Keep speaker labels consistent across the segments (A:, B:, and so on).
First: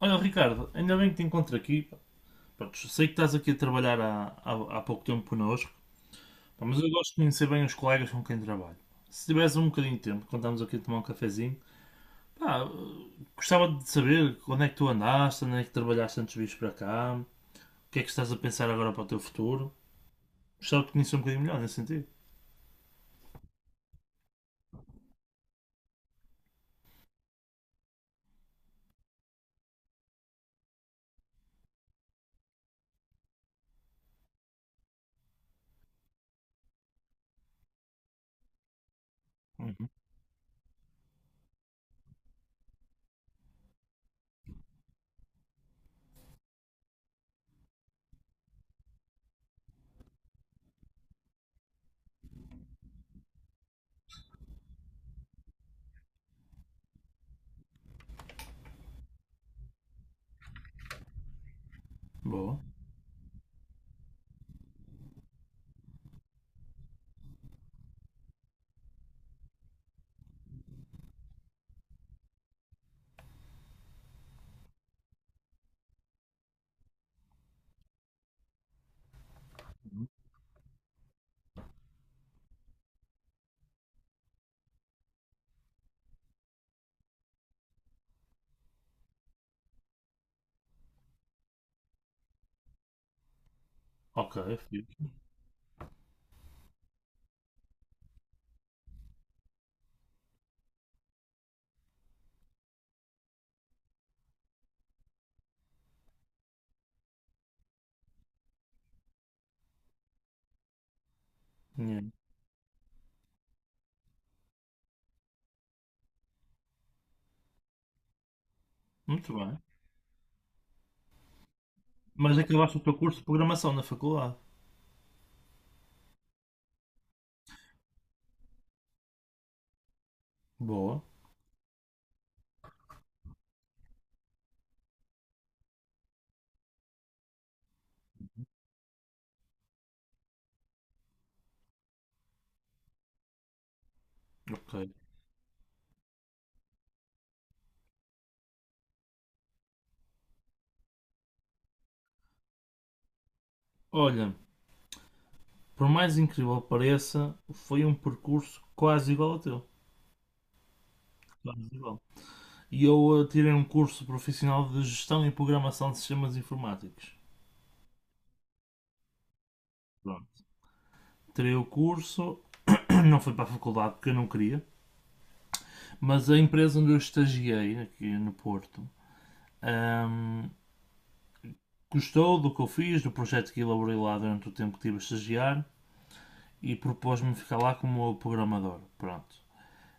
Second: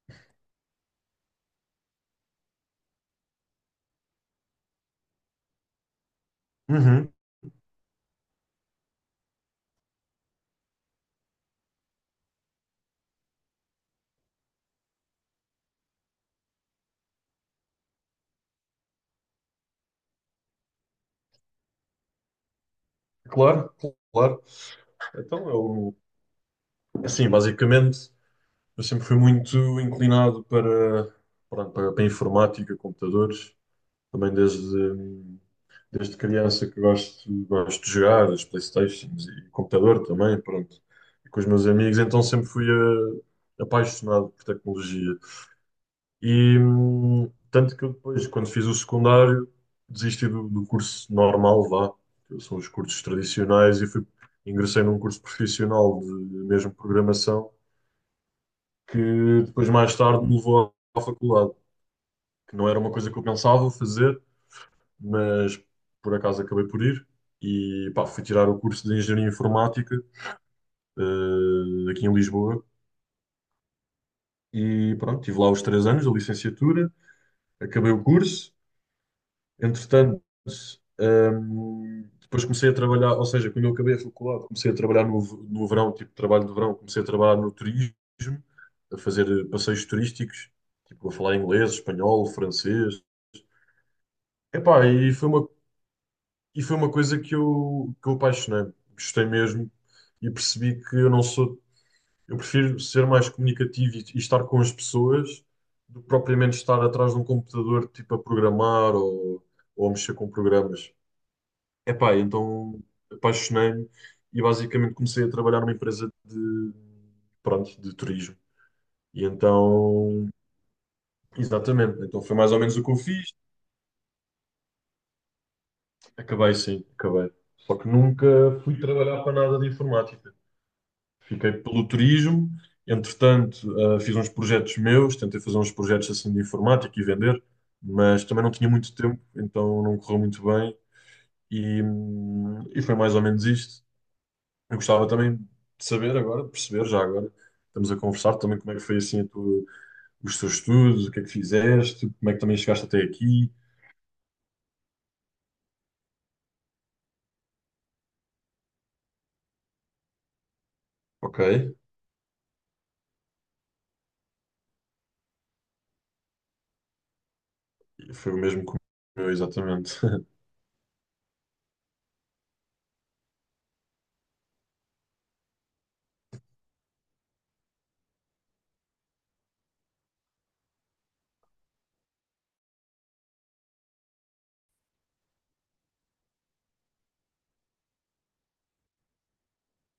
A: Olha, Ricardo, ainda bem que te encontro aqui, pá. Pronto, sei que estás aqui a trabalhar há pouco tempo connosco, pá, mas eu gosto
B: Uhum,
A: de conhecer bem os colegas com quem trabalho. Se tivesse um bocadinho de tempo, quando estamos aqui a tomar um cafezinho, pá, gostava de saber onde é que tu andaste, onde é que trabalhaste antes de vires para cá, o que é que estás a pensar agora para o teu futuro. Gostava de conhecer um bocadinho melhor nesse sentido.
B: claro, claro. Então, eu, assim, basicamente, eu sempre fui muito inclinado pronto, para informática, computadores, também desde criança que gosto de jogar, as PlayStations e
A: Uhum.
B: computador também, pronto, e com os meus amigos, então sempre fui apaixonado por tecnologia. E tanto que eu depois, quando fiz o secundário, desisti do curso normal, vá, que são os cursos tradicionais, ingressei num curso profissional de mesmo programação, que depois, mais tarde, me levou à faculdade, que
A: Boa.
B: não era uma coisa que eu pensava fazer, mas por acaso acabei por ir. E pá, fui tirar o curso de Engenharia Informática, aqui em Lisboa, e pronto, tive lá os três anos da licenciatura, acabei o curso. Entretanto, depois comecei a trabalhar, ou seja, quando eu acabei a faculdade, comecei a trabalhar no verão, tipo trabalho de verão, comecei a trabalhar no turismo, a fazer passeios turísticos, tipo a falar inglês, espanhol, francês.
A: Ok, fixe.
B: Epá, e foi uma coisa que eu apaixonei, gostei mesmo e percebi que eu não sou, eu prefiro ser mais comunicativo e estar com as pessoas do que propriamente estar atrás de um computador, tipo a programar ou a mexer com programas.
A: Yeah.
B: Epá, então apaixonei-me e basicamente comecei a trabalhar numa empresa de, pronto, de turismo. E
A: Muito bem.
B: então, exatamente, então
A: Mas
B: foi mais ou
A: acabaste
B: menos
A: o
B: o que
A: teu
B: eu
A: curso de
B: fiz.
A: programação na faculdade?
B: Acabei sim, acabei. Só que nunca fui trabalhar para nada de informática.
A: Boa.
B: Fiquei pelo turismo, entretanto, ah, fiz uns projetos meus, tentei fazer uns projetos assim de informática e vender, mas também não tinha muito tempo, então não correu muito bem. E, e foi mais ou menos isto.
A: Ok.
B: Eu gostava também de saber agora, de perceber já agora, estamos a conversar também como é que foi assim a os teus estudos, o que é que fizeste, como é que também chegaste até aqui.
A: Olha, por mais incrível que pareça, foi um percurso quase igual ao teu.
B: Ok.
A: Quase igual. E eu tirei um curso profissional de gestão e programação de sistemas informáticos.
B: E foi o mesmo que o meu, exatamente.
A: Pronto. Tirei o curso, não fui para a faculdade porque eu não queria, mas a empresa onde eu estagiei, aqui no Porto, ahm, gostou do que eu fiz, do projeto que elaborei lá durante o tempo que estive a estagiar e propôs-me ficar lá como programador. Pronto.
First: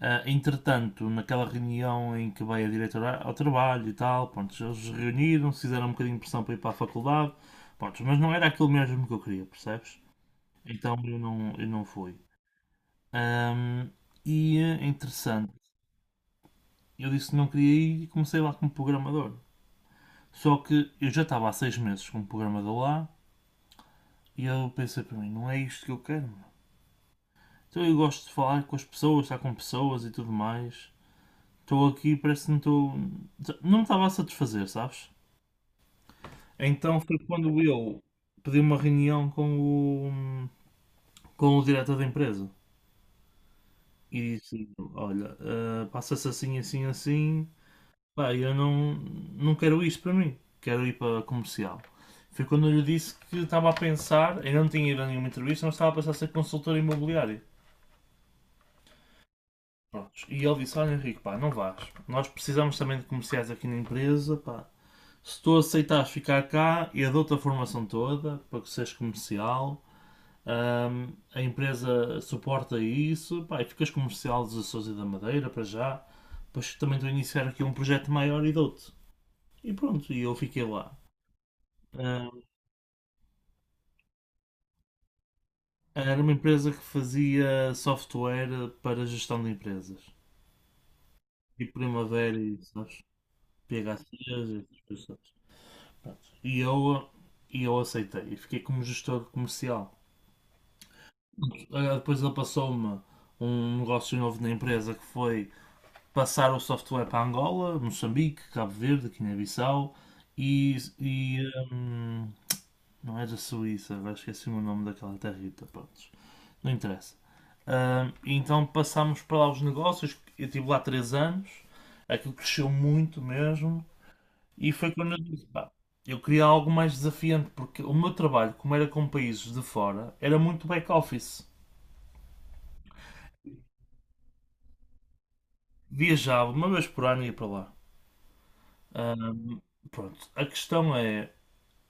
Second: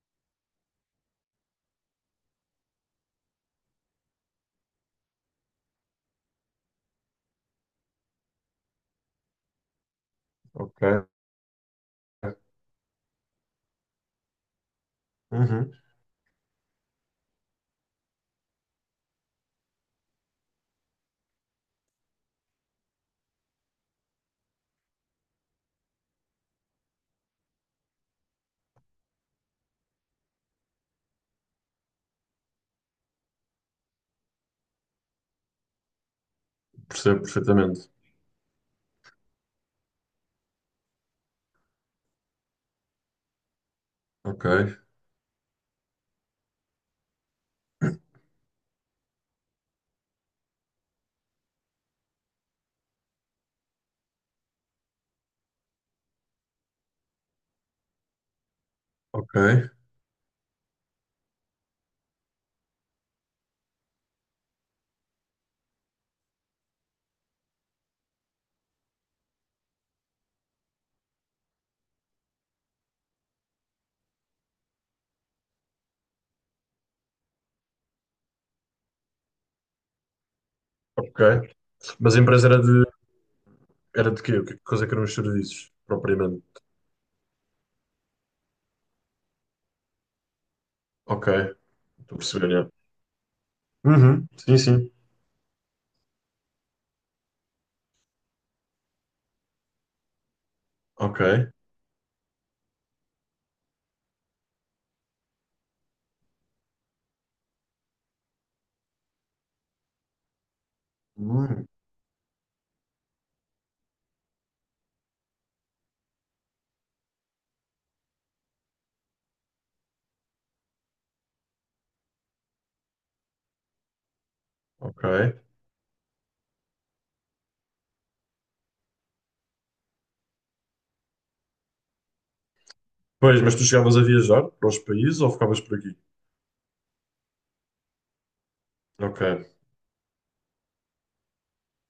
A: Ah, entretanto, naquela reunião em que veio a diretora ao trabalho e tal, pronto, eles reuniram-se, fizeram um bocadinho de pressão para ir para a faculdade, pronto, mas não era aquilo mesmo que eu queria, percebes?
B: Ok.
A: Então eu não fui. Ahm, e interessante,
B: Uhum.
A: eu disse que não queria ir e comecei lá como programador. Só que eu já estava há 6 meses como programador lá e eu pensei para mim, não é isto que eu quero, meu. Então eu gosto de falar com as pessoas, estar com pessoas e tudo mais. Estou aqui, parece que não estou. Não me estava a satisfazer, sabes? Então foi
B: Percebo
A: quando
B: perfeitamente.
A: eu pedi uma reunião com o diretor da empresa e
B: Ok,
A: disse: Olha, passa-se assim, assim, assim. Pá, eu não quero isto para mim, quero ir para comercial. Foi quando eu lhe disse que estava a pensar, eu não tinha ido a nenhuma entrevista, mas estava a pensar em ser consultor imobiliário.
B: ok,
A: Prontos. E ele disse: Olha, Henrique, pá, não vás. Nós precisamos também de comerciais aqui na empresa, pá. Se tu aceitares ficar cá, eu dou-te a formação toda para que sejas comercial. A empresa suporta isso, pá, e ficas comercial dos Açores e da Madeira para já. Depois também estou a iniciar aqui um projeto maior e dou-te. E pronto, e eu fiquei lá.
B: ok. Mas a
A: Ahm,
B: empresa era de quê? O que coisa que eram os serviços,
A: era uma
B: propriamente?
A: empresa que fazia software para gestão de empresas.
B: Ok,
A: E
B: estou a
A: Primavera
B: perceber,
A: e,
B: já.
A: sabes, PHCs e
B: Uhum. Sim,
A: essas
B: sim.
A: coisas. Pronto. E eu aceitei. E fiquei como gestor comercial.
B: Ok.
A: Ah, depois ele passou-me um negócio novo na empresa que foi passar o software para Angola, Moçambique, Cabo Verde, Guiné-Bissau e,
B: Hum,
A: hum, não era Suíça, agora esqueci-me o nome daquela territa, pronto, não interessa. Então passámos para lá os negócios, eu estive lá 3 anos, aquilo cresceu muito mesmo e foi
B: ok.
A: quando eu disse, pá, eu queria algo mais desafiante, porque o meu trabalho, como era com países de fora, era muito back-office.
B: Pois, mas tu chegavas a viajar para os países ou ficavas por aqui?
A: Viajava uma vez por ano e ia para lá.
B: Ok.
A: Ahm, pronto, a questão é,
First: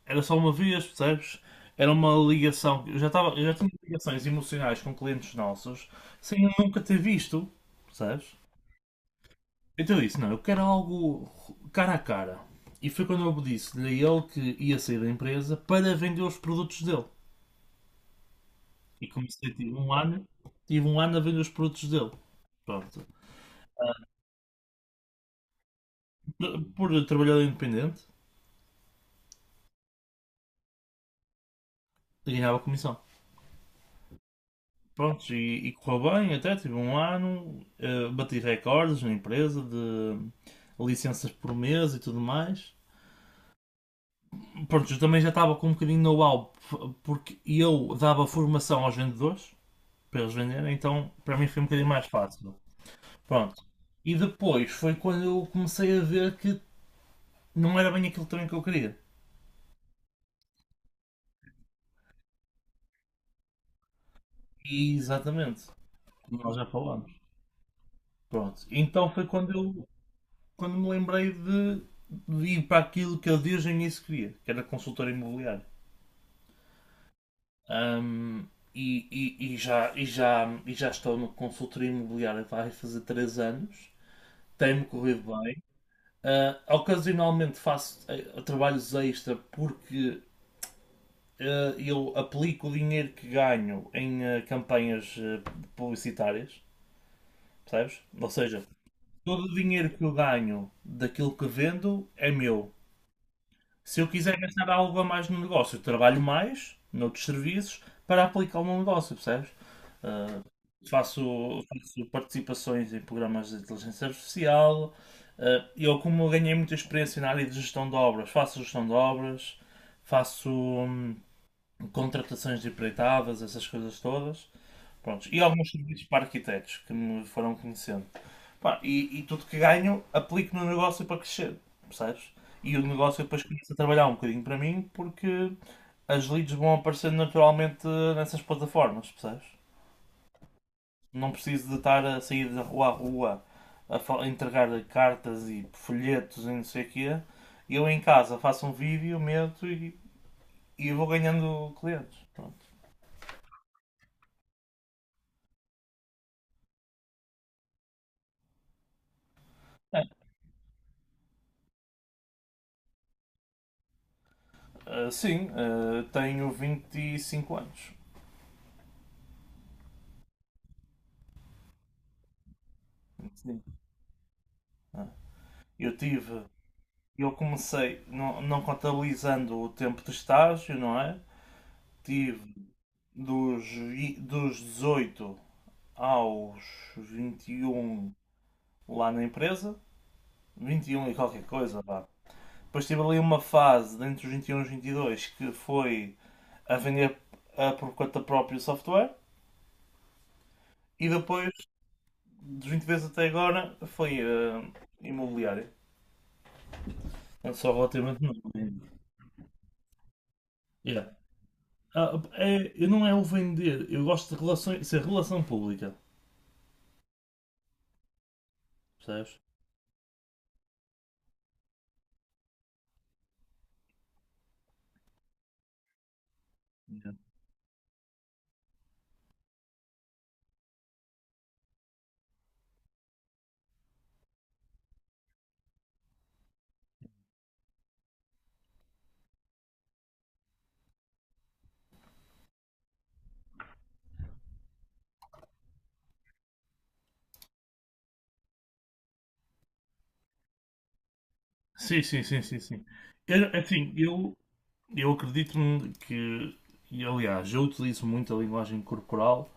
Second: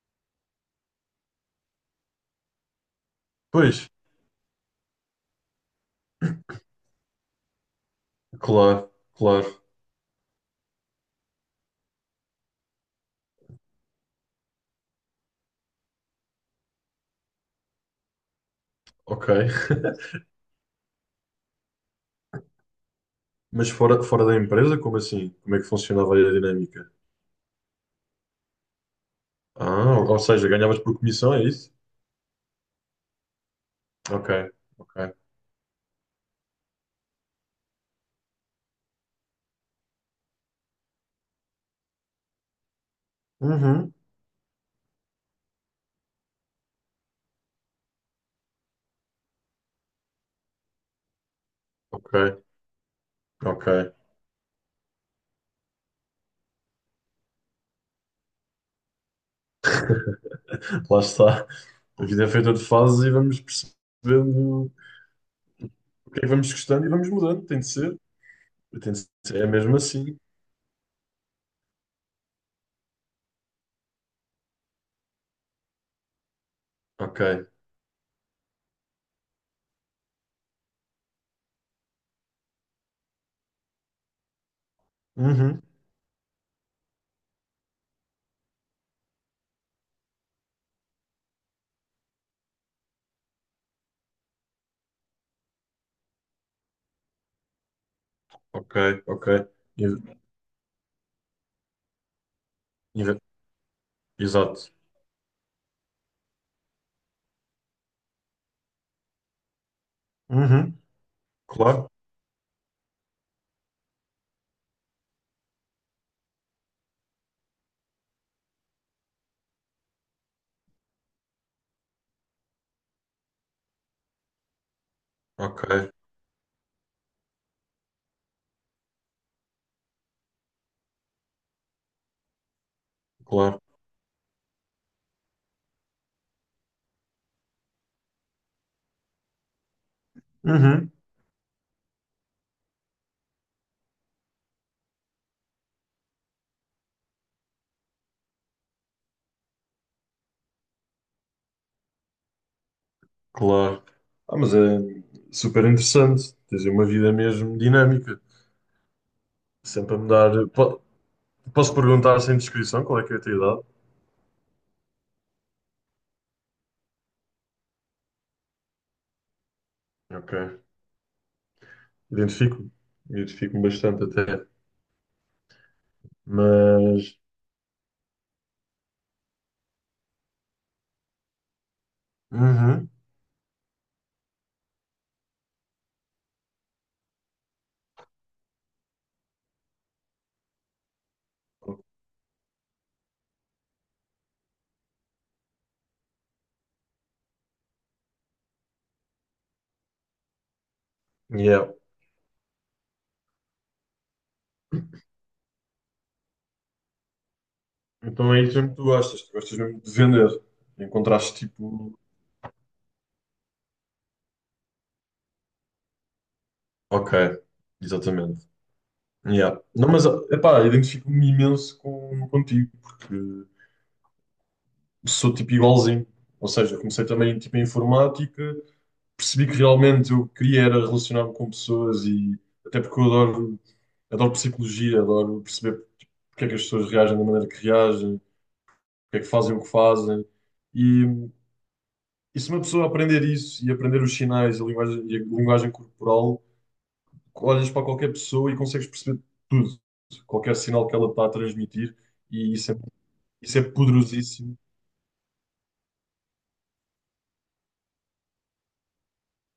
A: era só uma vez, percebes? Era uma ligação. Eu já tinha
B: Pois,
A: ligações emocionais com clientes nossos sem eu nunca ter visto, percebes?
B: claro, claro,
A: Então eu disse: não, eu quero algo cara a cara. E foi quando eu disse-lhe a ele que ia sair da empresa para vender os produtos dele. E
B: ok.
A: comecei, tive um ano, tive um ano a vender os produtos dele. Pronto.
B: Mas fora, fora da empresa, como assim? Como é que funcionava aí a
A: Por
B: dinâmica?
A: trabalhador independente,
B: Ah, ou seja, ganhavas por comissão, é isso?
A: ganhava comissão.
B: Ok, ok.
A: Prontos, e correu bem até, tive um ano, bati recordes na empresa de licenças por mês e tudo mais.
B: Uhum.
A: Pronto, eu também já estava com um bocadinho de know-how, porque eu dava formação aos vendedores, para eles venderem, então para mim foi um bocadinho mais
B: Ok,
A: fácil. Pronto.
B: ok.
A: E depois foi quando eu comecei a ver que não era bem aquilo também que eu queria.
B: Lá está. A vida é feita de fases e vamos percebendo
A: E, exatamente,
B: o que é que
A: como
B: vamos
A: nós já
B: gostando e vamos
A: falamos.
B: mudando. Tem de ser.
A: Pronto,
B: Tem de
A: então foi
B: ser. É
A: quando
B: mesmo
A: eu
B: assim.
A: quando me lembrei de ir para aquilo que eu desde o início queria, que era consultor imobiliário.
B: Ok.
A: Ahm, e já estou no consultor imobiliário vai fazer 3 anos, tem-me corrido
B: Uhum.
A: bem. Ah, ocasionalmente faço trabalhos extra porque eu aplico o dinheiro que ganho em campanhas publicitárias, percebes? Ou seja,
B: Ok, ok.
A: todo o dinheiro que eu
B: In-
A: ganho daquilo que vendo é meu.
B: in-
A: Se eu quiser gastar
B: Exato.
A: algo a mais no negócio, eu trabalho mais noutros serviços para aplicá-lo no negócio, percebes? Ah,
B: Uhum.
A: faço,
B: Claro.
A: faço participações em programas de inteligência artificial. Ah, eu, como ganhei muita experiência na área de gestão de obras, faço gestão de obras, faço contratações de empreitadas, essas coisas todas. Prontos. E alguns
B: Ok,
A: serviços para arquitetos que me foram conhecendo. Pá, e tudo que ganho aplico no negócio para crescer, percebes? E o negócio depois
B: claro.
A: começa a trabalhar um bocadinho para mim porque as leads vão aparecendo naturalmente nessas plataformas, percebes?
B: Uhum.
A: Não preciso de estar a sair da rua a rua a entregar cartas e folhetos e não sei o quê. Eu em casa faço um vídeo, meto e vou ganhando clientes. Pronto.
B: Claro. Ah, mas é super interessante. Tens uma vida mesmo dinâmica. Sempre a
A: É,
B: mudar. Posso perguntar sem descrição qual é que é a tua idade?
A: sim, tenho 25 anos.
B: Ok. Identifico-me. Identifico-me bastante até.
A: Eu tive,
B: Mas.
A: eu comecei, não contabilizando o tempo de estágio, não é? Tive
B: Uhum.
A: dos 18 aos 21 lá na empresa, 21 e qualquer coisa, vá. Depois tive ali uma fase, entre os 21 e os 22 que foi a vender a por conta própria o software. E depois,
B: Yeah.
A: dos 20 vezes até agora, foi imobiliário. Portanto, só relativamente
B: Então
A: novo
B: é isso mesmo que
A: ainda.
B: tu gostas. Tu gostas mesmo de vender.
A: Yeah.
B: Encontraste tipo.
A: Ah, eu não é o vender, eu gosto de relações, ser relação pública,
B: Ok. Exatamente.
A: percebes?
B: Yeah. Não, mas epá, identifico-me imenso contigo, porque sou tipo igualzinho. Ou seja, comecei
A: Yeah.
B: também tipo, em informática. Percebi que realmente eu queria era relacionar-me com pessoas e até porque eu adoro psicologia, adoro perceber porque é que as pessoas reagem da maneira que reagem, porque é que fazem o que fazem. E, e se uma pessoa aprender isso e aprender os sinais, a linguagem, e a linguagem corporal, olhas para qualquer pessoa e consegues perceber tudo, qualquer sinal que ela está a transmitir,
A: Sim, sim, sim,
B: e
A: sim,
B: isso é,
A: sim. Eu,
B: isso é
A: assim, eu,
B: poderosíssimo.
A: eu acredito e aliás, eu utilizo muito a linguagem corporal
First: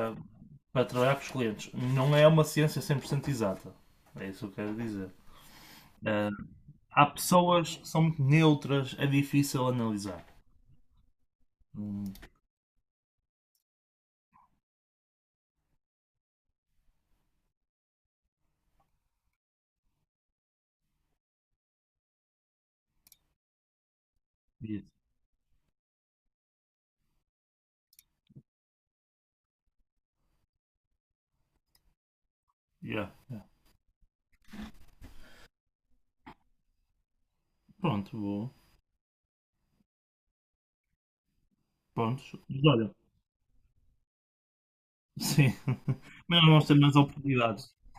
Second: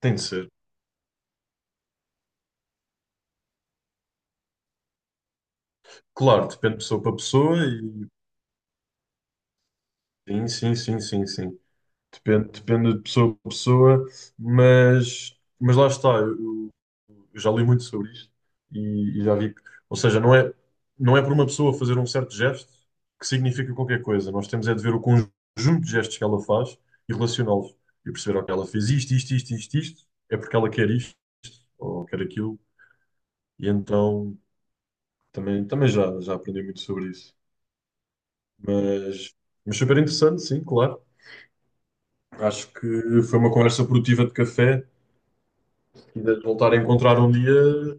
B: Tem de ser.
A: para trabalhar com os clientes. Não é uma ciência 100% exata, é isso que eu quero dizer. Ah,
B: Claro, depende de pessoa
A: há
B: para pessoa
A: pessoas que são
B: e
A: muito neutras, é difícil analisar.
B: sim, sim, sim, sim, sim.
A: Hum,
B: Depende, depende de pessoa para pessoa, mas lá está, eu já li muito sobre isto e já vi que, ou seja, não é por uma pessoa fazer um certo gesto que significa qualquer coisa. Nós temos é de
A: isso.
B: ver o conjunto de gestos que ela faz e relacioná-los e perceber, ok, ela fez isto, isto, isto, isto, isto, é porque ela quer isto ou quer aquilo,
A: Yeah, yeah.
B: e então também, também já, já aprendi muito sobre isso.
A: Pronto, vou.
B: Mas, mas super interessante, sim, claro.
A: Pronto.
B: Acho
A: Olha.
B: que foi uma conversa produtiva de café
A: Sim. Mas
B: quiseres
A: não vamos
B: voltar
A: ter
B: a
A: mais
B: encontrar um
A: oportunidades.
B: dia,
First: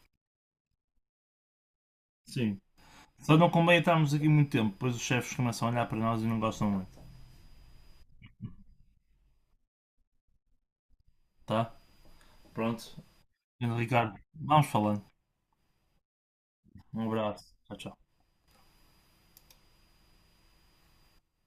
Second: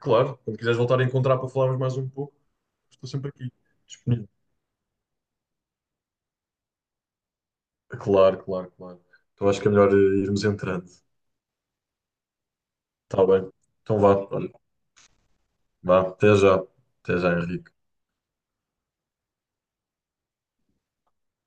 B: claro, quando quiseres voltar a encontrar para falarmos mais um pouco,
A: Sim.
B: estou sempre
A: Só não
B: aqui,
A: convém estarmos
B: disponível.
A: aqui muito tempo, pois os chefes começam a olhar para nós e não gostam muito.
B: Claro, claro, claro. Então acho que é melhor irmos entrando.
A: Tá? Pronto.
B: Está bem. Então vá,
A: Ricardo,
B: olha,
A: vamos falando.
B: vá, até já.
A: Um
B: Até já,
A: abraço.
B: Henrique.
A: Tchau, tchau.